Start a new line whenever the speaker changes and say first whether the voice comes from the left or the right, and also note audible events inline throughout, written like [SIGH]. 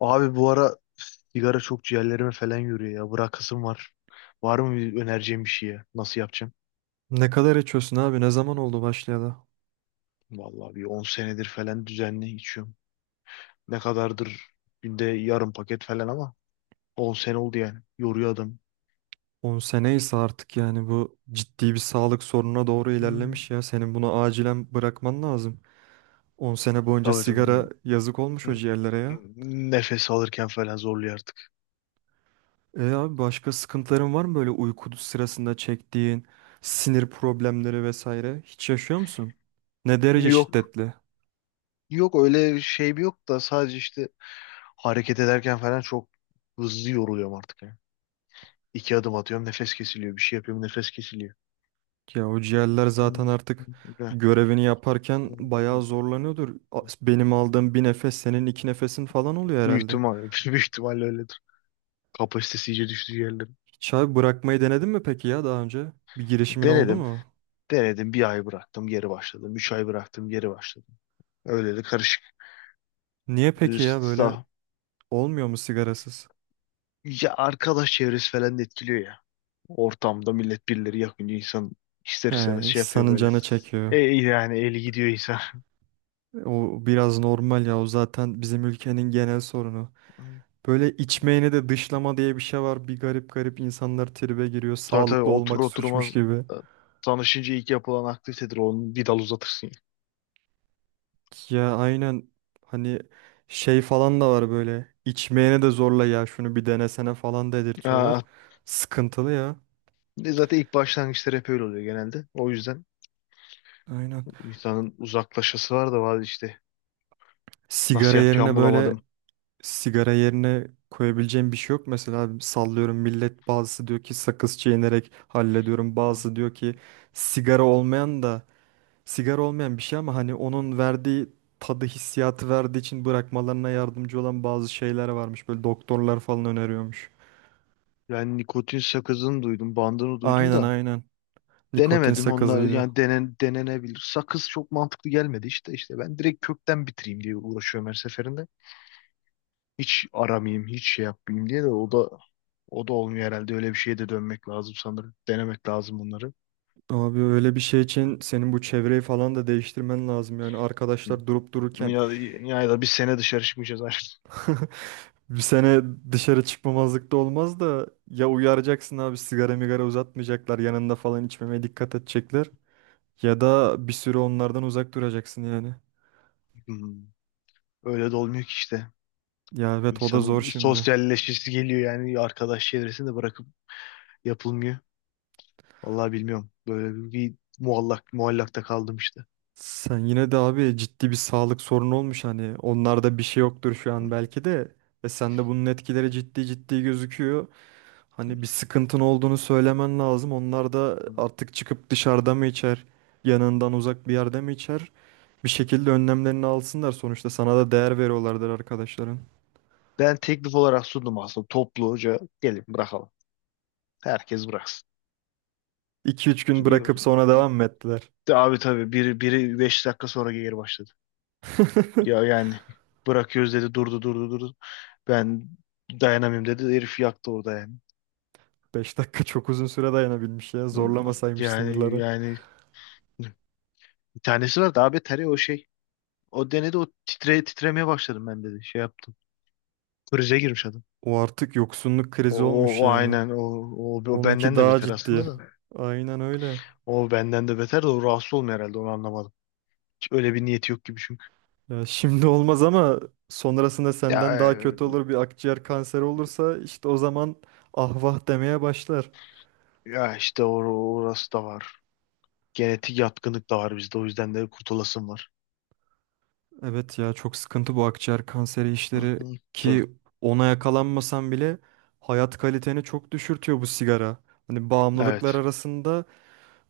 left: Abi bu ara sigara çok ciğerlerime falan yürüyor ya. Bırakasım var. Var mı bir önereceğim bir şeye? Nasıl yapacağım?
right: Ne kadar içiyorsun abi? Ne zaman oldu başlayalı?
left: Vallahi bir 10 senedir falan düzenli içiyorum. Ne kadardır? Günde yarım paket falan ama 10 sene oldu yani. Yoruyor adam.
right: 10 sene ise artık yani bu ciddi bir sağlık sorununa doğru
left: Hmm.
right: ilerlemiş ya. Senin bunu acilen bırakman lazım. 10 sene boyunca
left: Tabii tabii.
right: sigara yazık olmuş o ciğerlere ya.
left: Nefes alırken falan zorluyor artık.
right: E abi başka sıkıntıların var mı böyle uyku sırasında çektiğin sinir problemleri vesaire? Hiç yaşıyor musun? Ne derece
left: Yok.
right: şiddetli?
left: Yok öyle şey bir yok da sadece işte hareket ederken falan çok hızlı yoruluyorum artık ya. İki adım atıyorum, nefes kesiliyor. Bir şey yapıyorum, nefes kesiliyor.
right: Ya o ciğerler zaten
left: Hmm.
right: artık
left: Öyle.
right: görevini yaparken bayağı zorlanıyordur. Benim aldığım bir nefes senin iki nefesin falan oluyor
left: Büyük
right: herhalde.
left: ihtimal, [LAUGHS] büyük ihtimalle öyledir. Kapasitesi iyice düştüğü yerlerin.
right: Hiç abi bırakmayı denedin mi peki ya daha önce? Bir girişimin oldu
left: Denedim.
right: mu?
left: Denedim. Bir ay bıraktım. Geri başladım. Üç ay bıraktım. Geri başladım. Öyle de karışık.
right: Niye peki ya
left: Üst-
right: böyle olmuyor mu sigarasız?
left: Ya, arkadaş çevresi falan da etkiliyor ya. Ortamda millet birileri yakınca insan ister
right: He,
left: istemez şey yapıyor
right: insanın
left: böyle.
right: canı çekiyor.
left: Yani eli gidiyor insan.
right: O biraz normal ya o zaten bizim ülkenin genel sorunu.
left: [LAUGHS]
right: Böyle içmeyeni de dışlama diye bir şey var. Bir garip garip insanlar tribe giriyor.
left: Tabii tabii,
right: Sağlıklı
left: oturur
right: olmak suçmuş
left: oturmaz
right: gibi.
left: e, tanışınca ilk yapılan aktivitedir. Onu bir dal uzatırsın.
right: Ya aynen hani şey falan da var böyle. İçmeyene de zorla ya şunu bir denesene falan dedirtiyorlar.
left: Ya.
right: Sıkıntılı ya.
left: Zaten ilk başlangıçlar hep öyle oluyor genelde. O yüzden
right: Aynen.
left: insanın uzaklaşası var da var işte.
right: Sigara
left: Nasıl
right: yerine
left: yapacağımı
right: böyle
left: bulamadım.
right: sigara yerine koyabileceğim bir şey yok. Mesela sallıyorum millet bazısı diyor ki sakız çiğnerek hallediyorum. Bazısı diyor ki sigara olmayan da sigara olmayan bir şey ama hani onun verdiği tadı hissiyatı verdiği için bırakmalarına yardımcı olan bazı şeyler varmış. Böyle doktorlar falan öneriyormuş.
left: Ben nikotin sakızını duydum, bandını duydum
right: Aynen
left: da
right: aynen. Nikotin
left: denemedim. Onlar
right: sakızıydı.
left: yani denenebilir. Sakız çok mantıklı gelmedi işte. İşte ben direkt kökten bitireyim diye uğraşıyorum her seferinde. Hiç aramayayım, hiç şey yapmayayım diye de o da olmuyor herhalde. Öyle bir şeye de dönmek lazım sanırım. Denemek lazım bunları.
right: Abi öyle bir şey için senin bu çevreyi falan da değiştirmen lazım. Yani
left: Hı.
right: arkadaşlar durup dururken
left: Ya, ya da bir sene dışarı çıkmayacağız artık.
right: [LAUGHS] bir sene dışarı çıkmamazlık olmaz da ya uyaracaksın abi sigara migara uzatmayacaklar yanında falan içmemeye dikkat edecekler ya da bir süre onlardan uzak duracaksın yani.
left: Hı. Öyle de olmuyor ki işte.
right: Ya evet o da zor
left: İnsanın
right: şimdi.
left: sosyalleşmesi geliyor, yani arkadaş çevresini de bırakıp yapılmıyor. Vallahi bilmiyorum. Muallak muallakta kaldım işte.
right: Sen yine de abi ciddi bir sağlık sorunu olmuş hani onlarda bir şey yoktur şu
left: Hı,
right: an belki de ve sende bunun etkileri
left: hı,
right: ciddi ciddi gözüküyor. Hani bir sıkıntın olduğunu söylemen lazım. Onlar da
left: hı.
right: artık çıkıp dışarıda mı içer, yanından uzak bir yerde mi içer? Bir şekilde önlemlerini alsınlar sonuçta sana da değer veriyorlardır arkadaşların.
left: Ben teklif olarak sundum aslında, topluca gelin bırakalım. Herkes bıraksın.
right: İki üç gün bırakıp sonra devam mı ettiler?
left: Abi tabii biri 5 dakika sonra geri başladı.
right: [LAUGHS]
left: Ya yani bırakıyoruz dedi, durdu durdu durdu. Ben dayanamıyorum dedi, herif yaktı orada yani.
right: Beş dakika çok uzun süre dayanabilmiş ya zorlamasaymış
left: Yani
right: sınırları.
left: yani bir tanesi var daha beteri, o şey. O denedi, o titremeye başladım ben dedi. Şey yaptım. Krize girmiş adam.
right: O artık yoksunluk
left: O,
right: krizi olmuş
left: o, o
right: yani.
left: aynen o, o, o
right: Onunki
left: benden de
right: daha
left: beter aslında
right: ciddi.
left: da.
right: Aynen öyle.
left: O benden de beter de, o rahatsız olmuyor herhalde, onu anlamadım. Hiç öyle bir niyeti yok gibi çünkü.
right: Ya şimdi olmaz ama sonrasında
left: Ya,
right: senden daha kötü olur bir akciğer kanseri olursa işte o zaman ah vah demeye başlar.
left: ya işte orası da var. Genetik yatkınlık da var bizde, o yüzden de kurtulasım var.
right: Evet ya çok sıkıntı bu akciğer kanseri
left: Hı
right: işleri
left: hı. Dur.
right: ki ona yakalanmasan bile hayat kaliteni çok düşürtüyor bu sigara. Hani bağımlılıklar
left: Evet.
right: arasında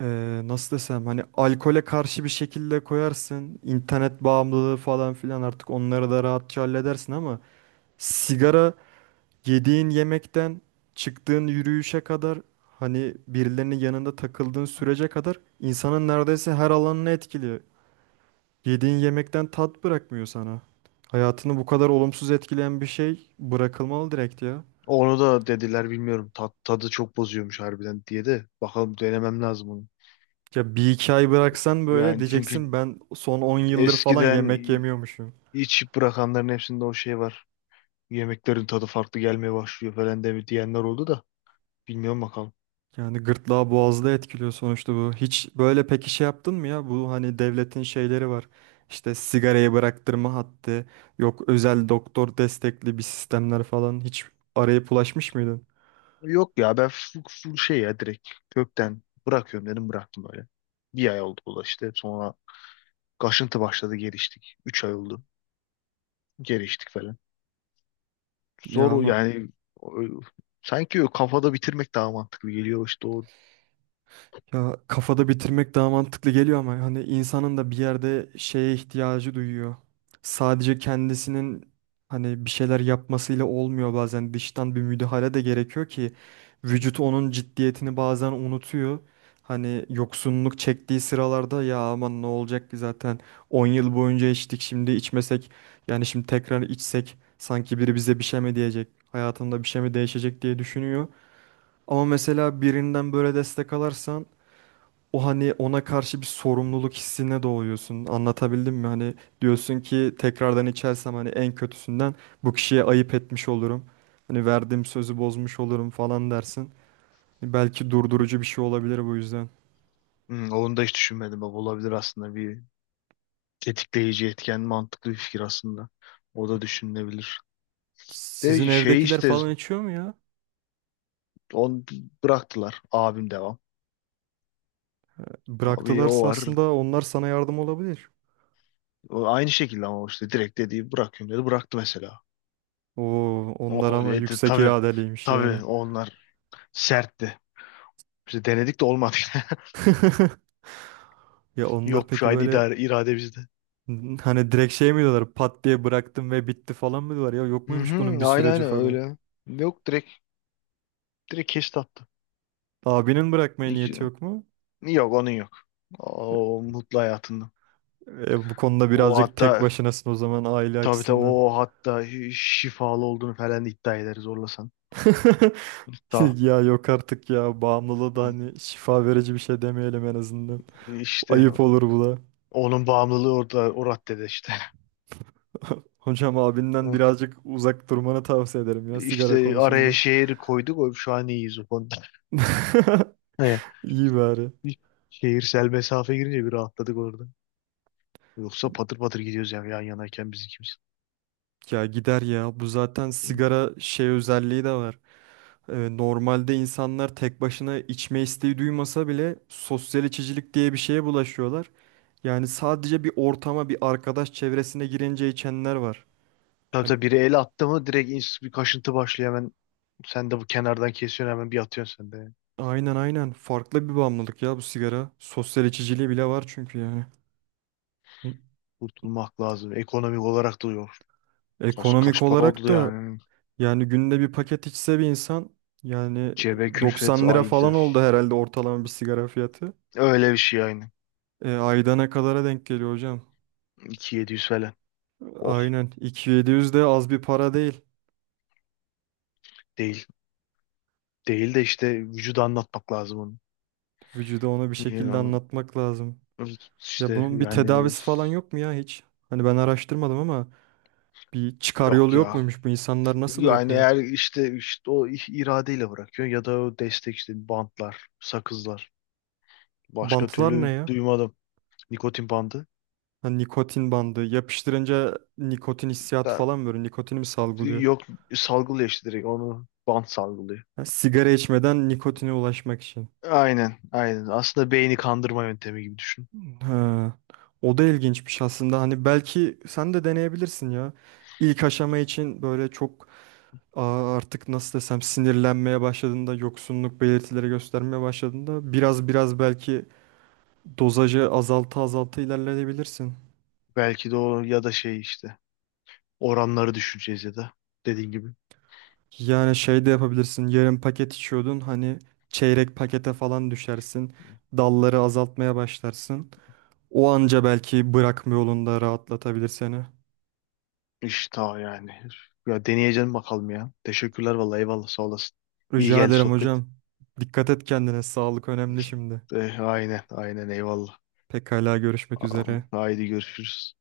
right: nasıl desem hani alkole karşı bir şekilde koyarsın. İnternet bağımlılığı falan filan artık onları da rahatça halledersin ama sigara yediğin yemekten çıktığın yürüyüşe kadar hani birilerinin yanında takıldığın sürece kadar insanın neredeyse her alanını etkiliyor. Yediğin yemekten tat bırakmıyor sana. Hayatını bu kadar olumsuz etkileyen bir şey bırakılmalı direkt ya.
left: Onu da dediler, bilmiyorum. Tadı çok bozuyormuş harbiden diye de. Bakalım, denemem lazım onu.
right: Ya bir iki ay bıraksan böyle
left: Yani çünkü
right: diyeceksin ben son 10 yıldır falan
left: eskiden
right: yemek yemiyormuşum.
left: içip bırakanların hepsinde o şey var. Yemeklerin tadı farklı gelmeye başlıyor falan de diyenler oldu da, bilmiyorum bakalım.
right: Yani gırtlağı boğazda etkiliyor sonuçta bu. Hiç böyle peki şey yaptın mı ya? Bu hani devletin şeyleri var. İşte sigarayı bıraktırma hattı, yok özel doktor destekli bir sistemler falan. Hiç arayıp ulaşmış mıydın?
left: Yok ya, ben full şey ya, direkt kökten bırakıyorum dedim, bıraktım böyle. Bir ay oldu bu da işte, sonra kaşıntı başladı, geliştik. Üç ay oldu, geliştik falan.
right: Ya
left: Zor o
right: ama
left: yani. o- Sanki o kafada bitirmek daha mantıklı geliyor işte, o.
right: ya kafada bitirmek daha mantıklı geliyor ama hani insanın da bir yerde şeye ihtiyacı duyuyor. Sadece kendisinin hani bir şeyler yapmasıyla olmuyor bazen dıştan bir müdahale de gerekiyor ki vücut onun ciddiyetini bazen unutuyor. Hani yoksunluk çektiği sıralarda ya aman ne olacak ki zaten 10 yıl boyunca içtik şimdi içmesek yani şimdi tekrar içsek sanki biri bize bir şey mi diyecek hayatında bir şey mi değişecek diye düşünüyor. Ama mesela birinden böyle destek alarsan o hani ona karşı bir sorumluluk hissine doğuyorsun. Anlatabildim mi? Hani diyorsun ki tekrardan içersem hani en kötüsünden bu kişiye ayıp etmiş olurum. Hani verdiğim sözü bozmuş olurum falan dersin. Belki durdurucu bir şey olabilir bu yüzden.
left: Onu da hiç düşünmedim bak, olabilir aslında bir tetikleyici etken, mantıklı bir fikir aslında. O da düşünülebilir.
right: Sizin
left: De şey
right: evdekiler
left: işte,
right: falan içiyor mu ya?
left: on bıraktılar, abim devam. Abi o
right: Bıraktılarsa
left: var.
right: aslında onlar sana yardım olabilir.
left: O aynı şekilde, ama işte direkt dediği bırakıyorum dedi. Bıraktı mesela.
right: Oo, onlar
left: O
right: ama
left: dedi
right: yüksek
left: tabii.
right: iradeliymiş yani.
left: Tabii onlar sertti. Biz denedik de olmadı. [LAUGHS]
right: [LAUGHS] Ya onlar
left: Yok, şu
right: peki
left: aynı
right: böyle
left: irade bizde.
right: hani direkt şey mi diyorlar? Pat diye bıraktım ve bitti falan mı diyorlar? Ya yok
left: Hı
right: muymuş bunun bir
left: hı, aynen
right: süreci
left: aynen
right: falan?
left: öyle. Yok, direkt kesti attı.
right: Abinin bırakmaya
left: İki-
right: niyeti yok mu?
left: Yok onun yok. O mutlu hayatında.
right: E, e, bu konuda
left: O
right: birazcık tek
left: hatta
right: başınasın o zaman aile
left: tabii tabii,
right: açısından.
left: o hatta şifalı olduğunu falan iddia eder zorlasan.
right: [LAUGHS]
left: Hatta
right: Ya yok artık ya bağımlılığı da hani şifa verici bir şey demeyelim en azından.
left: işte
right: Ayıp olur bu da.
left: onun bağımlılığı orada, o raddede işte.
right: [LAUGHS] Hocam abinden
left: [LAUGHS]
right: birazcık uzak durmanı tavsiye ederim ya sigara
left: İşte araya
right: konusunda.
left: şehir koyduk. Şu an iyiyiz o konuda. [LAUGHS]
right: [LAUGHS]
left: He.
right: İyi bari.
left: Bir Şehirsel mesafe girince bir rahatladık orada. Yoksa patır patır gidiyoruz yani, yan yanayken biz ikimiz.
right: Ya gider ya bu zaten sigara şey özelliği de var. E, normalde insanlar tek başına içme isteği duymasa bile sosyal içicilik diye bir şeye bulaşıyorlar. Yani sadece bir ortama, bir arkadaş çevresine girince içenler var.
left: Tabii
right: Hani
left: tabii biri el attı mı direkt bir kaşıntı başlıyor hemen. Sen de bu kenardan kesiyorsun hemen, bir atıyorsun sen de.
right: aynen aynen farklı bir bağımlılık ya bu sigara. Sosyal içiciliği bile var çünkü yani.
left: Kurtulmak lazım. Ekonomik olarak da yok. Kaç,
right: Ekonomik
left: kaç para
right: olarak
left: oldu
right: da
left: yani.
right: yani günde bir paket içse bir insan yani
left: Cebe külfet
right: 90 lira
left: aydı.
right: falan oldu herhalde ortalama bir sigara fiyatı.
left: Öyle bir şey yani.
right: E, aydana kadara denk geliyor hocam.
left: 2.700 falan. Oh,
right: Aynen 2.700 de az bir para değil.
left: değil. Değil de işte vücuda anlatmak lazım
right: Vücuda onu bir şekilde
left: onu.
right: anlatmak lazım. Ya
left: İşte
right: bunun bir
left: yani
right: tedavisi falan yok mu ya hiç? Hani ben araştırmadım ama bir çıkar
left: yok
right: yolu yok
left: ya.
right: muymuş bu insanlar nasıl
left: Yani
right: bırakıyor?
left: eğer işte o iradeyle bırakıyor ya da o destek işte, bantlar, sakızlar. Başka
right: Bantlar ne
left: türlü
right: ya?
left: duymadım. Nikotin bandı.
right: Hani nikotin bandı. Yapıştırınca nikotin hissiyatı
left: Da,
right: falan böyle nikotini mi salgılıyor?
left: yok, salgılıyor işte, direkt onu bant salgılıyor.
right: Ha, sigara içmeden nikotine ulaşmak için.
left: Aynen, aynen. Aslında beyni kandırma yöntemi gibi düşün.
right: Ha, o da ilginçmiş aslında. Hani belki sen de deneyebilirsin ya. İlk aşama için böyle çok artık nasıl desem sinirlenmeye başladığında, yoksunluk belirtileri göstermeye başladığında biraz biraz belki dozajı azalta azalta ilerleyebilirsin.
left: Belki de o ya da şey işte, oranları düşüreceğiz ya da dediğin gibi.
right: Yani şey de yapabilirsin. Yarım paket içiyordun hani çeyrek pakete falan düşersin. Dalları azaltmaya başlarsın. O anca belki bırakma yolunda rahatlatabilir seni.
left: İşte o yani. Ya, deneyeceğim bakalım ya. Teşekkürler vallahi, eyvallah, sağ olasın. İyi
right: Rica
left: geldi
right: ederim
left: sohbet.
right: hocam. Dikkat et kendine. Sağlık önemli şimdi.
left: Eh, aynen aynen eyvallah.
right: Pekala görüşmek
left: Tamam,
right: üzere.
left: haydi görüşürüz.